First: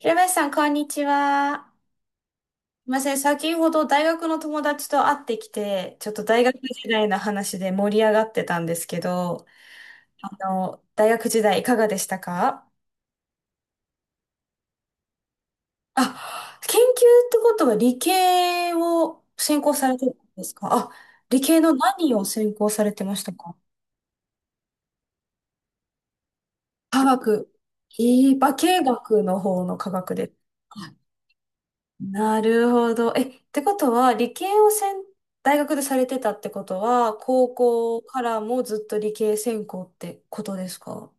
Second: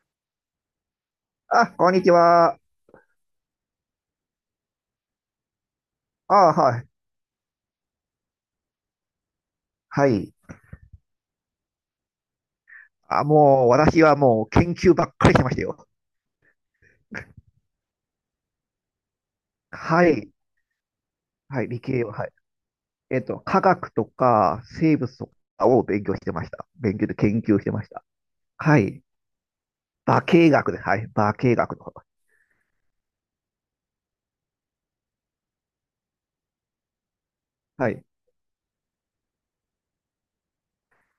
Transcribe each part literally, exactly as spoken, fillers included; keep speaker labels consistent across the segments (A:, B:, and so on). A: 平林さん、こんにち
B: あ、
A: は。
B: こんにちは。
A: すいません、先ほど大学の友達と会ってきて、ちょっと
B: あ、
A: 大学
B: は
A: 時
B: い。
A: 代の話で盛り上がってたんですけど、
B: はい。
A: あの、大学時代いかがでしたか？
B: あ、もう、私はもう研究ばっかりしてましたよ。
A: あ、研究ってことは理系を専攻されて
B: は
A: たん
B: い。
A: ですか？あ、理系
B: はい、
A: の
B: 理系は、
A: 何を
B: はい。
A: 専攻されてま
B: えっ
A: した
B: と、
A: か？
B: 科学とか生物とかを勉強してました。勉
A: 科
B: 強で研
A: 学。
B: 究してまし
A: え
B: た。
A: ー、化
B: はい。
A: 学の方の科学
B: 化
A: です。
B: 学です。はい。化学の方。
A: なるほど。え、ってことは、理系をせん、大学でされてたってことは、高
B: は
A: 校
B: い。
A: からもずっと理系専攻ってことですか？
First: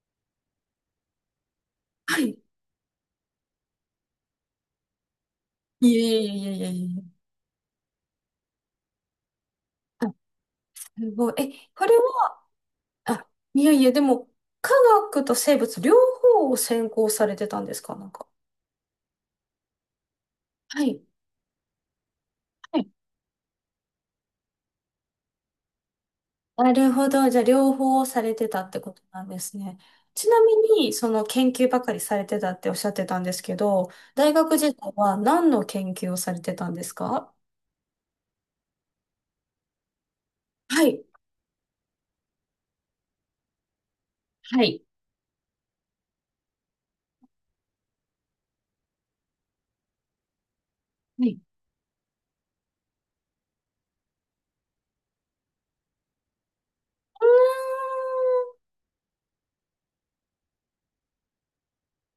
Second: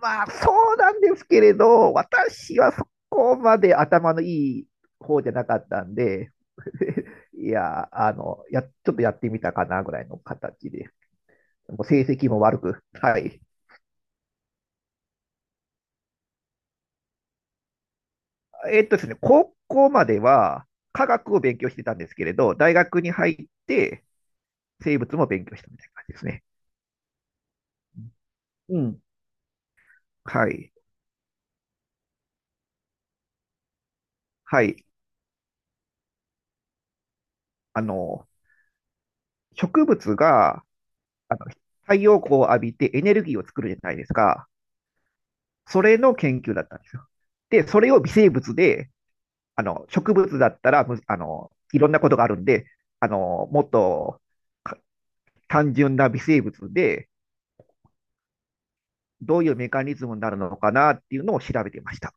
B: まあ、そうなんですけれど、
A: はい。
B: 私はそこまで頭のいい方じゃなかった
A: い
B: ん
A: やいや
B: で、
A: いや。いやいやいや。
B: いや、あの、や、ちょっとやってみたかなぐらい
A: あ、
B: の形で、
A: すごい。え、
B: も
A: こ
B: う
A: れ
B: 成績も
A: は、
B: 悪く、は
A: あ、
B: い。
A: いやいや、でも、科学と生物両方を専攻されてたんですか？なんか。
B: えっとですね、高校までは
A: はい。
B: 科学を勉強してたんですけれど、大学に入って生物も勉強したみたいな感じですね。
A: なるほど。じゃあ、両方されてたっ
B: う
A: てこ
B: ん。
A: となんですね。ちな
B: は
A: み
B: い。
A: に、その研究ばかりされてたっておっしゃってたんですけど、大学
B: は
A: 時
B: い。
A: 代は何の研究をされてたんですか？
B: あの、植物が、
A: はい、
B: あの、太陽光を浴びてエネルギーを作るじゃないですか。
A: はい、
B: それの研究だったんですよ。で、それを微生物で、あの、植物だったら、むあ
A: はい。う
B: の、いろんなことがあるんで、あの、もっとか単純な微生物で、どういうメカニズムになるのかなっていうのを調べてました。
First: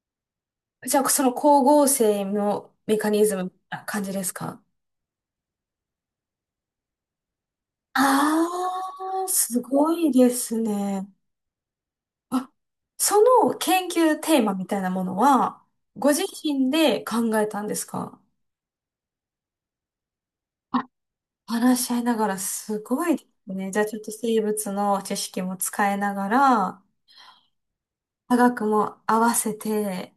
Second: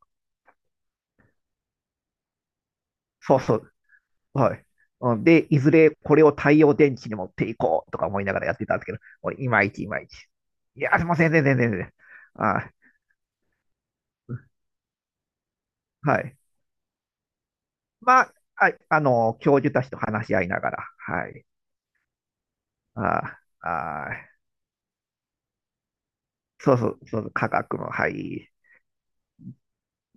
A: ーんじゃあ、その光合成のメカニズ
B: そう
A: ム
B: そう。
A: な感じです
B: は
A: か？
B: い。うんで、いずれこれを太陽電池に持っていこうとか思いなが
A: あ
B: らやってたんですけど、
A: ー、
B: もうい
A: す
B: まいちい
A: ご
B: まい
A: い
B: ち。
A: です
B: いや、すい
A: ね。
B: ません、全然全然全然。
A: あ、
B: あ、
A: その研究テーマみたいなものは、ご
B: は
A: 自
B: い。
A: 身で考えたんですか？
B: まあ、はいあの、教授たちと話し合いながら、はい。
A: 話し合いながらすごいで
B: あ、
A: すね。じゃあちょっと
B: あ、
A: 生物の知識も使いなが
B: そう
A: ら、
B: そう、そう科学の、は
A: 科
B: い。
A: 学も合わせて、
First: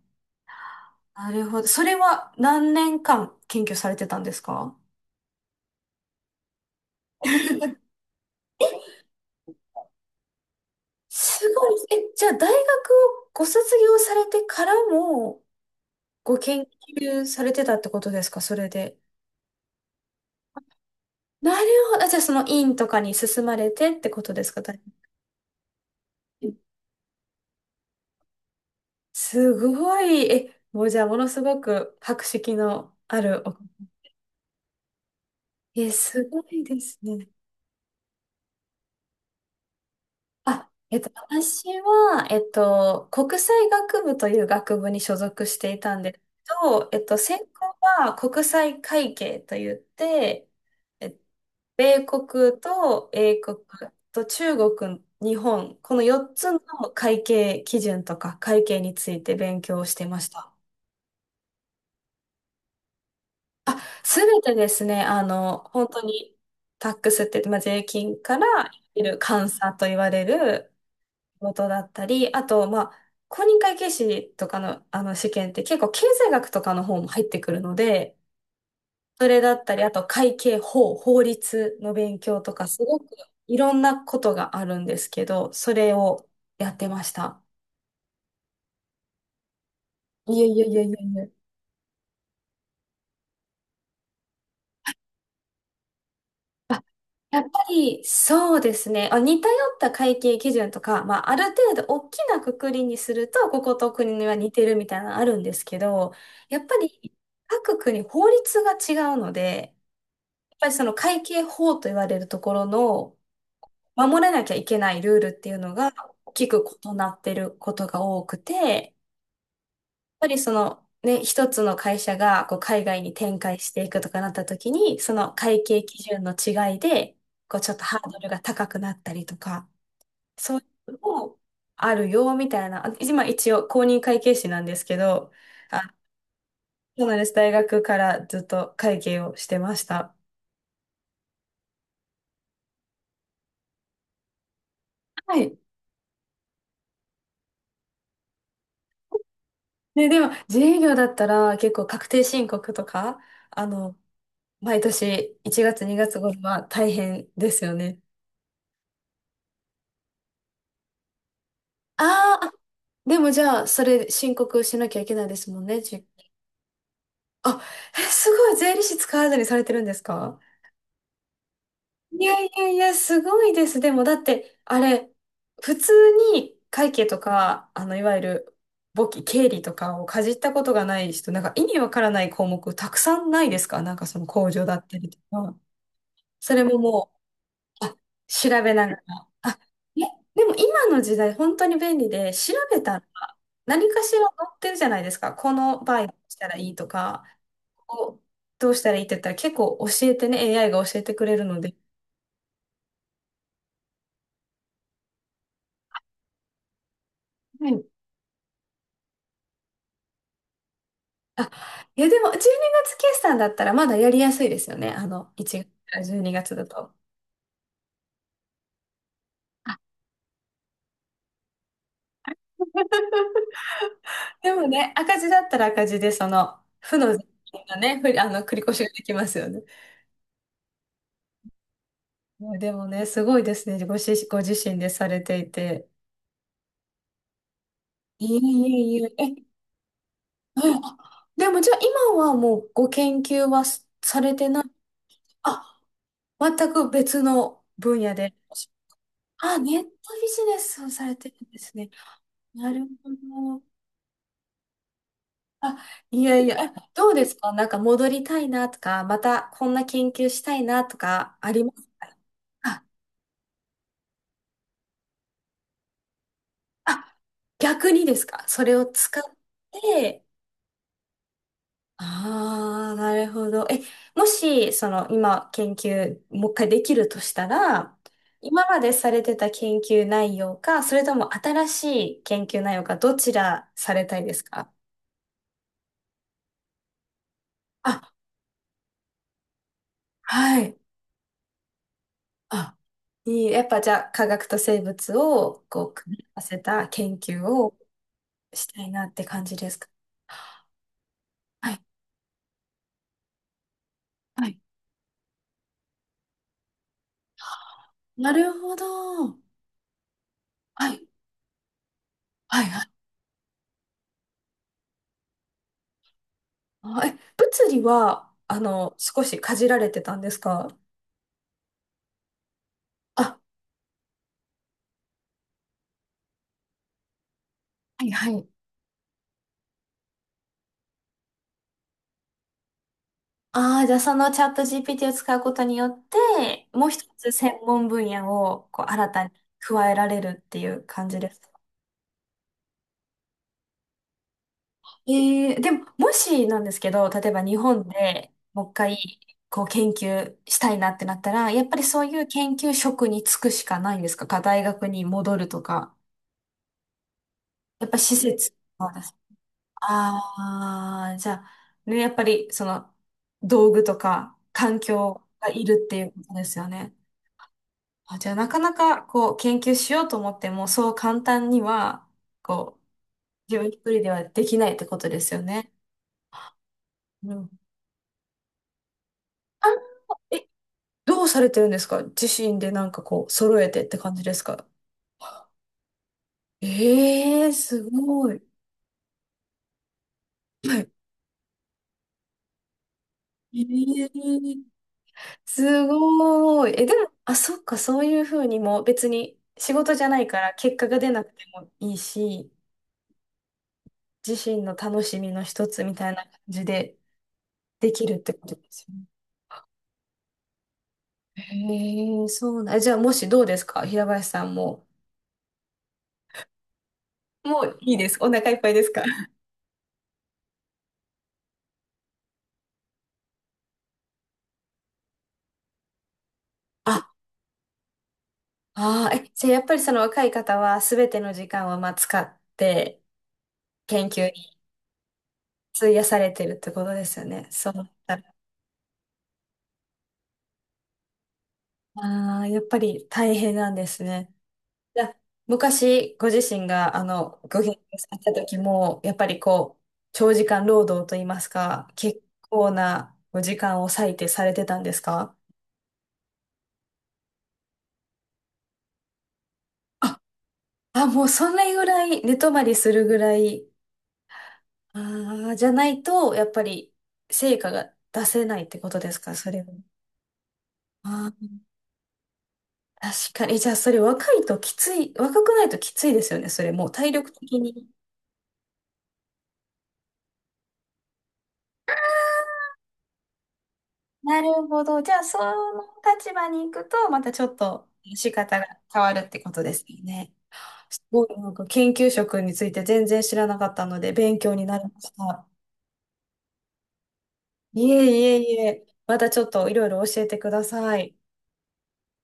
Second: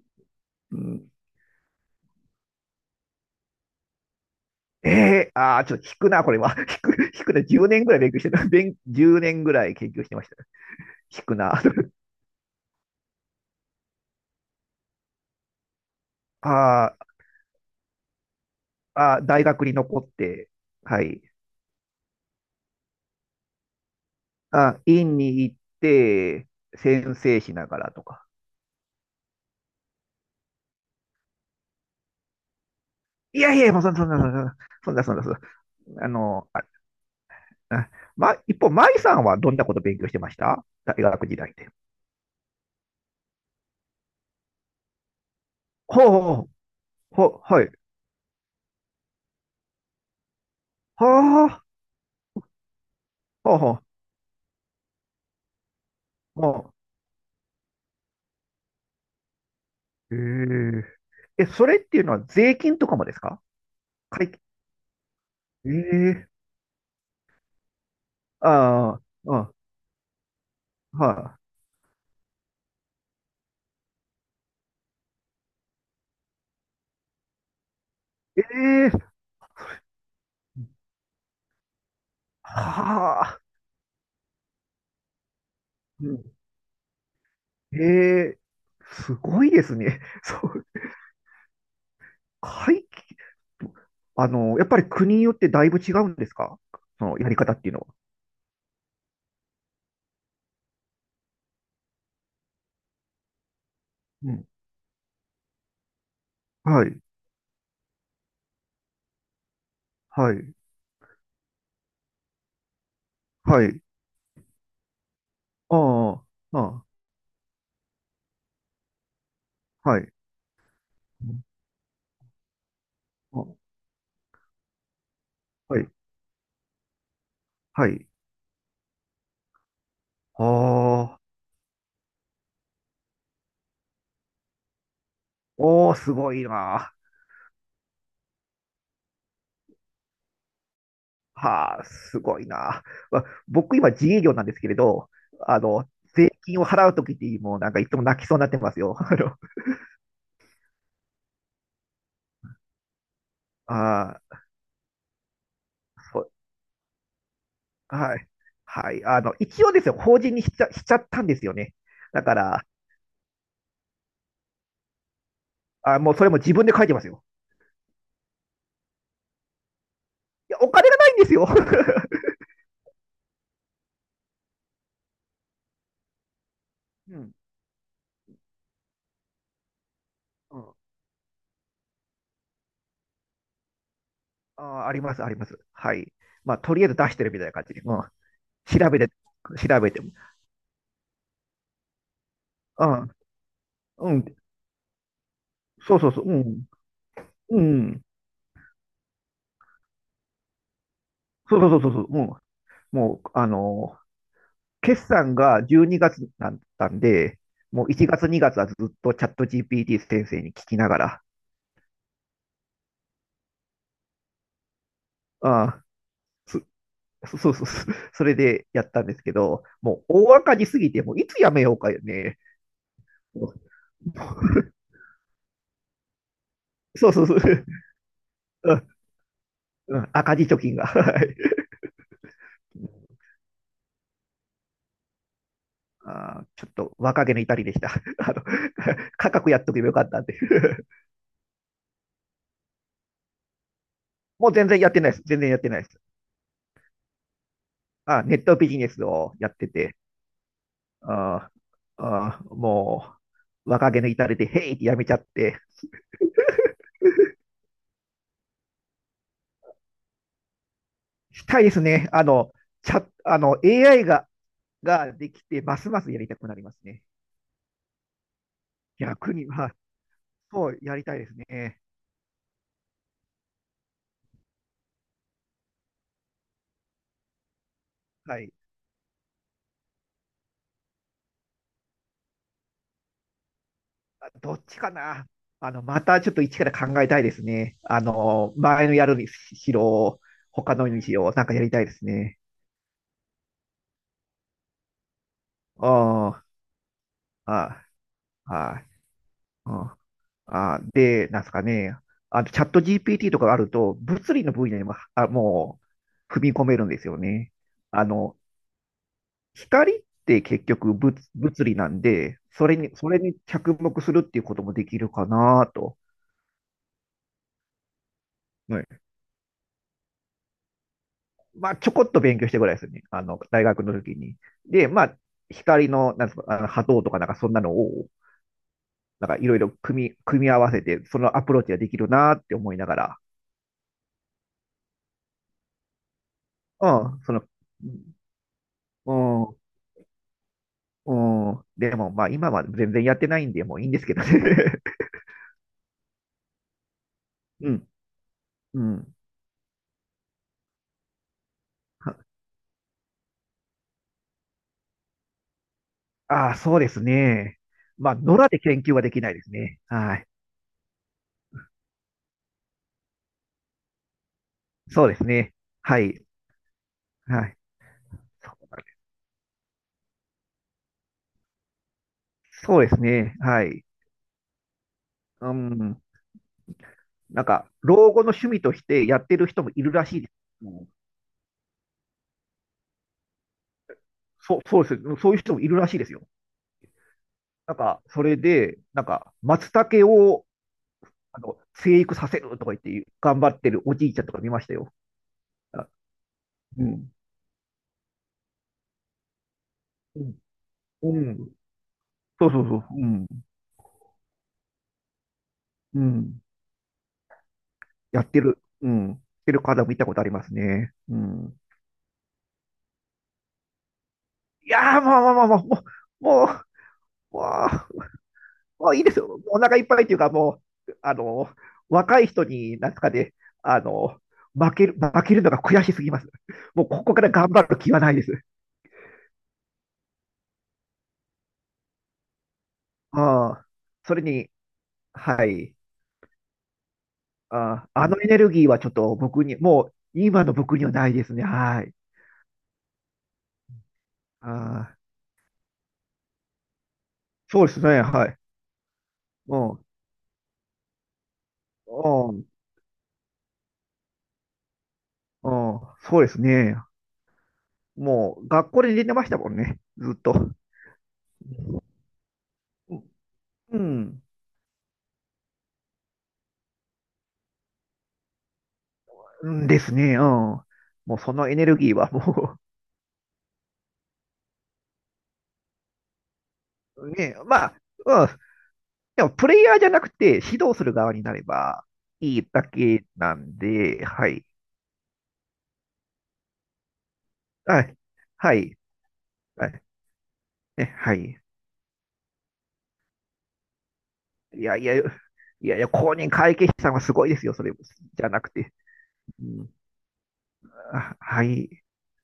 B: うん、
A: なるほど。それは何年間研究されてたんですか？
B: えー、ああ、ちょっと引くな、これは。引く、引くな、じゅうねんぐらい勉強してた。勉、じゅうねんぐらい研究してました。引く
A: す
B: な。
A: ごい。え、じゃあ大学をご卒業されてからもご 研
B: あー
A: 究されてたってことですか？それで。
B: あー、大学に残って、はい。
A: なるほど。あ、じゃあその院とかに進まれてってことですか？大
B: あ、院に行っ
A: 学
B: て、先生しながらとか。
A: すごい。え、もうじゃあものすごく博識のあ
B: い
A: る
B: や
A: お
B: いや、もうそんな、そんな、そんな、そんな、そんな、そんな
A: え、
B: あ
A: すご
B: の、あ、
A: いですね。
B: あま、一方、舞さんはどんなこと勉強してました
A: あ、
B: 大
A: えっと、
B: 学時代
A: 私
B: で？
A: は、えっと、国際学部という学部に所属していたん
B: ほう
A: ですけ
B: ほう、
A: ど、えっと、
B: ほ
A: 専
B: う、はい。
A: 攻は国際会計といって、えっと
B: はあ、
A: 米国と英
B: ほ
A: 国
B: うほう、
A: と中国、日本、この4
B: ほ
A: つの会計基準とか会計について勉強をして
B: う。
A: ました。
B: へえ。え、それっていうのは税金とかもですか？
A: す
B: 会計。
A: べてですね、あの、
B: え
A: 本当
B: え、
A: にタックスって言って、まあ、税金から
B: あ
A: いる
B: あ、
A: 監
B: あ
A: 査と言われる
B: あ、は
A: ことだったり、あと、まあ、公認会計士とかの、あの試験って結構経済学とかの方も入ってくるので、
B: い。ええ、
A: それだったり、あと会計法、法律の勉強とか、すごく
B: はあ、
A: いろんなことがあるんですけど、それ
B: う
A: を
B: ん、
A: やってました。
B: ええ、すごいですね。そ
A: いやいや
B: う。
A: いやいやいや。
B: 会期、あの、やっぱり国によってだいぶ違うんですか？
A: あ、
B: そのやり
A: やっぱ
B: 方っていうのは。
A: りそうですね。あ、似通った会計基準とか、まあ、ある程度大きな括りにすると、ここと国
B: う
A: は
B: ん。
A: 似てるみたいなのあるんですけど、やっ
B: は。
A: ぱ
B: はい、
A: り各国法律が違うので、
B: はい、
A: ぱりその会計法と言われるところの
B: はい。
A: 守らなきゃいけないルールっていうのが
B: あ
A: 大き
B: あ、
A: く
B: あ
A: 異なってることが多くて、やっ
B: あ、はい、
A: ぱりそのね、一つの会社がこう海外に展
B: あ、
A: 開していくとかなった時に、その会
B: は
A: 計
B: い、
A: 基準の違いで、こうちょっと
B: は
A: ハ
B: い。
A: ードルが高くなったりとか、そういうの
B: ああ、
A: もあるよみたいな、今一応公認会計士なんですけど、
B: お
A: あ、
B: ー、すごいな。
A: そうなんです。大学からずっと会計をしてました。
B: はあ、すごいな。わ僕今自営業なんですけれど、
A: はい。
B: あの、税金を払うときって、もうなんかいつも泣きそうになってますよ。あの、
A: ね、でも、自営業だったら、結構確定申告とか、あの、
B: ああ、
A: 毎年いちがつにがつ
B: そう、
A: 頃は大変ですよね。
B: はい。はい。あの、一応ですよ、法人にしちゃ、しちゃったんですよね。だか
A: あーあ、
B: ら、
A: でもじゃあ、それ申告しなきゃいけないですもんね。
B: あ、
A: じ、
B: もうそれも自分で書いてますよ。
A: あ、え、すごい、税理士使わずにされてるんですか？
B: いや、お金がないんですよ。
A: い やいやいや、すごいです。でも、だって、あれ、普通に会計
B: う
A: と
B: ん。
A: か、あの、いわゆる、簿記、経理とかをかじった
B: う
A: こと
B: ん、
A: がない人、なんか意味わからない項目たくさんないですか？なんかその控除だっ
B: あ、あ
A: た
B: り
A: り
B: ま
A: と
B: す、ありま
A: か。
B: す。はい。
A: そ
B: まあ、
A: れ
B: と
A: も
B: りあえず出
A: も
B: してるみたいな感じで、
A: う、
B: う
A: あ、
B: ん、
A: 調べな
B: 調
A: が
B: べ
A: ら。
B: て、
A: あ、
B: 調べ
A: え、
B: ても。
A: でも今の時代本当に便利で、調べたら
B: あ、
A: 何か
B: う
A: しら載
B: ん、
A: ってるじゃないですか。この
B: そ
A: 場
B: う
A: 合
B: そ
A: ど
B: うそう、
A: うし
B: う
A: たら
B: ん、
A: いいとか、
B: うん、
A: こうどうしたらいいって言ったら結構教えてね、エーアイ が教えてくれる
B: そう
A: ので。
B: そうそうそう、うん、もう、あのー、決算がじゅうにがつだったんで、
A: は
B: も
A: い、
B: ういちがつ、にがつはずっとチャット ジーピーティー 先生に聞きながら、
A: あ、いや、でもじゅうにがつ決算だったらまだやりやすいですよね。あの、いちがつ
B: あ、
A: からじゅうにがつ
B: そ、
A: だと。
B: そうそうそう、それでやったんですけど、もう大赤字すぎて、もういつやめようかね。
A: でもね、赤字だったら赤字で、その、負
B: そう
A: の
B: そ
A: 税
B: うそう。
A: 金がね、ふりあの、繰り越
B: う
A: し
B: ん。
A: ができますよね。
B: うん、赤字貯金が。はい。
A: でもね、すごいですね。ごし、ご自身でされていて。
B: あーちょっと若気の至りでした。あ
A: いえ
B: の、
A: いえいえ。
B: 価
A: え、
B: 格やっとけばよかったってい
A: うん、
B: う。
A: あ、でもじゃあ今はもうご研究はすされ て
B: もう
A: ない。
B: 全然やってないです。全然やって
A: あ、
B: ないです。
A: 全く別の分野
B: あ、
A: で。
B: ネットビジネスをやっ
A: あ、
B: て
A: ネット
B: て、
A: ビジネスをされてるん
B: あ
A: ですね。
B: ーあー、
A: なるほ
B: も
A: ど。
B: う若気の至りで、へいってやめちゃって、
A: あ、いやいや、え、どうですか？なんか戻りたいなとか、またこんな研究したいなとか
B: し
A: あ
B: た
A: り
B: いで
A: ま
B: す
A: すか？
B: ね。あの、
A: あ、
B: チャ、あの、エーアイ が、ができて、ますますやりたくなりますね。
A: あ、逆にですか？それを使っ
B: 逆に、まあ、
A: て、
B: そう、やりたいですね。
A: ああ、なるほど。え、もし、その、今、研究、もう一回できるとしたら、
B: はい。
A: 今までされてた研究内容か、それとも新しい研究内容か、どちらされたいです
B: どっ
A: か？
B: ちかな。あの、またちょっと一から考えたいですね。あ
A: あ、
B: の、前のやるにしろ、
A: は
B: 他
A: い。
B: のにしろ、なんかやりたいですね。
A: あ、いい。やっぱじゃあ、科学と生物を、こう、組み合わ
B: あ
A: せた研究を
B: あ、ああ、
A: し
B: は
A: た
B: い、
A: いなって感じで
B: う
A: すか？
B: ん、ああ、で、なんですか
A: はい
B: ね。あと、チャット ジーピーティー とかがあると、物理
A: は
B: の
A: い、
B: 分野にも、あ、もう、踏み込めるんですよね。あ
A: な
B: の、
A: るほど。
B: 光って結
A: は
B: 局
A: い、
B: 物、物理なんで、
A: はい、
B: それ
A: はい。
B: に、それに着目するっていうこともできるかなと。
A: あ、え、物理は、あの、少しかじられてたんですか？
B: まあ、ちょこっと勉強してぐらいですよね。あ
A: あ、
B: の、大学の時に。で、まあ、光の、なんですか、あの波動とかなんかそんなの
A: は
B: を、
A: いはい。
B: なんかいろいろ組み、組み合わせて、そのアプローチができるなって思いながら、
A: ああ、じゃあそのチャット ジーピーティー を使うことによって、も
B: う
A: う一
B: ん、
A: つ
B: その、
A: 専門分野をこう新たに
B: う
A: 加えられるっていう感じですか？
B: ん、うん、でもまあ今は全然やってないんで、もういいんですけどね。
A: えー、でも、もしなんですけど、例えば日
B: う
A: 本
B: ん、
A: でもう一
B: うん。
A: 回こう研究したいなってなったら、やっぱりそういう研究職に就くしかないんですか？か大学に戻るとか。
B: ああ、そうですね。
A: やっぱ
B: ま
A: 施
B: あ、野良
A: 設
B: で研
A: は
B: 究は
A: で
B: で
A: す。
B: きないですね。はい。
A: ああ、じゃあ、ね、やっぱりその道具とか環
B: そうで
A: 境
B: す
A: が
B: ね。
A: いるって
B: は
A: いう
B: い。
A: ことですよね。
B: はい。
A: あ、じゃあなかなかこう研究しようと思ってもそう簡単にはこう
B: そうですね。
A: 自
B: は
A: 分一
B: い。
A: 人ではできないってことですよ
B: う
A: ね。
B: ん。
A: う
B: なん
A: ん。
B: か、老後の趣味としてやってる人
A: あ、
B: もいるらしいです。
A: え、どうされてるんですか？自身でなんかこう揃えてって感じです
B: そうん、
A: か？
B: そそうです。そういう人もいるらしいですよ。
A: ええー、
B: なん
A: す
B: か、そ
A: ご
B: れ
A: い。
B: で、なんか、松茸を、
A: はい。
B: あの、生育させるとか言って、頑張
A: え
B: ってるお
A: え
B: じいちゃんとか見ま
A: ー、
B: したよ。
A: す
B: あ、
A: ごい。
B: う
A: え、でも、
B: ん。
A: あ、そっか、そういうふうにも別に仕事じゃ
B: う
A: ない
B: ん。
A: から結果が出
B: う
A: なくて
B: ん、
A: もいい
B: そう
A: し、
B: そうそう。うん。
A: 自身の楽しみの一つみ
B: う
A: たいな感
B: ん。
A: じでできるっ
B: やっ
A: て
B: て
A: こと
B: る。
A: です
B: う
A: よね。
B: ん。やってる方も見たことありますね。う
A: へ
B: ん。
A: え、そうな、じゃあもしどうですか？平林さん
B: い
A: も。
B: やー、もう、もう、ももう、もう、
A: も
B: も
A: ういい
B: う、
A: です。お腹いっぱいで
B: も
A: す
B: うい
A: か？
B: いですよ。お腹いっぱいっていうか、もう、あの、若い人に、なんとかであの、負ける、負けるのが悔しすぎます。もうこ
A: あ、
B: こから頑張る気はないです。
A: ああ、え、じゃあやっぱりその若い方は全ての時間をまあ使って
B: ああ、
A: 研
B: それ
A: 究
B: に、
A: に
B: はい。
A: 費やされてるってことですよね。そうだ
B: あ
A: っ
B: あ、あ
A: た
B: のエ
A: ら。
B: ネルギーはちょっと僕に、もう今の僕にはないですね。はい。
A: ああ、やっぱり大変なんですね。
B: ああ、
A: じゃあ昔ご自身があのご
B: そう
A: 研
B: です
A: 究
B: ね。
A: され
B: は
A: た
B: い。
A: 時も、やっぱり
B: う
A: こう、
B: ん。
A: 長時間労働といいますか、結
B: うん。
A: 構なお時間を割いてされてたんですか？
B: うん。そうですね。もう学校で寝てましたもんね。ずっと。
A: あ、もうそんなぐらい寝泊まりするぐら
B: う
A: い、
B: ん。
A: ああ、じゃないと、やっぱり成果が出せないってことですか？そ
B: う
A: れ
B: んですね。うん。もう
A: は。
B: そ
A: あ
B: のエネルギーはもう
A: あ、確かに。じゃあ、それ若いときつい、若くないときついですよね、それもう体力
B: ね、
A: 的
B: まあ、
A: に。
B: うん、でもプレイヤーじゃなくて指導する側になればいいだけなんで、は
A: な
B: い。
A: るほど。じゃあ、その立場に行くと、またちょっ
B: は
A: と
B: い。
A: 仕
B: は
A: 方が
B: い。
A: 変わるってこと
B: は
A: で
B: い。
A: すよね。
B: ね、
A: す
B: は
A: ごい、
B: い。
A: なんか研究職について全然知らなかったので、勉強
B: い
A: にな
B: やい
A: り
B: や、
A: ま
B: い
A: した。
B: やいや、公認会計士さんはすごいですよ、それ。
A: いえ
B: じゃな
A: い
B: く
A: えい
B: て。
A: え、またち
B: う
A: ょっと
B: ん、
A: いろいろ教えてください。
B: あ、はい。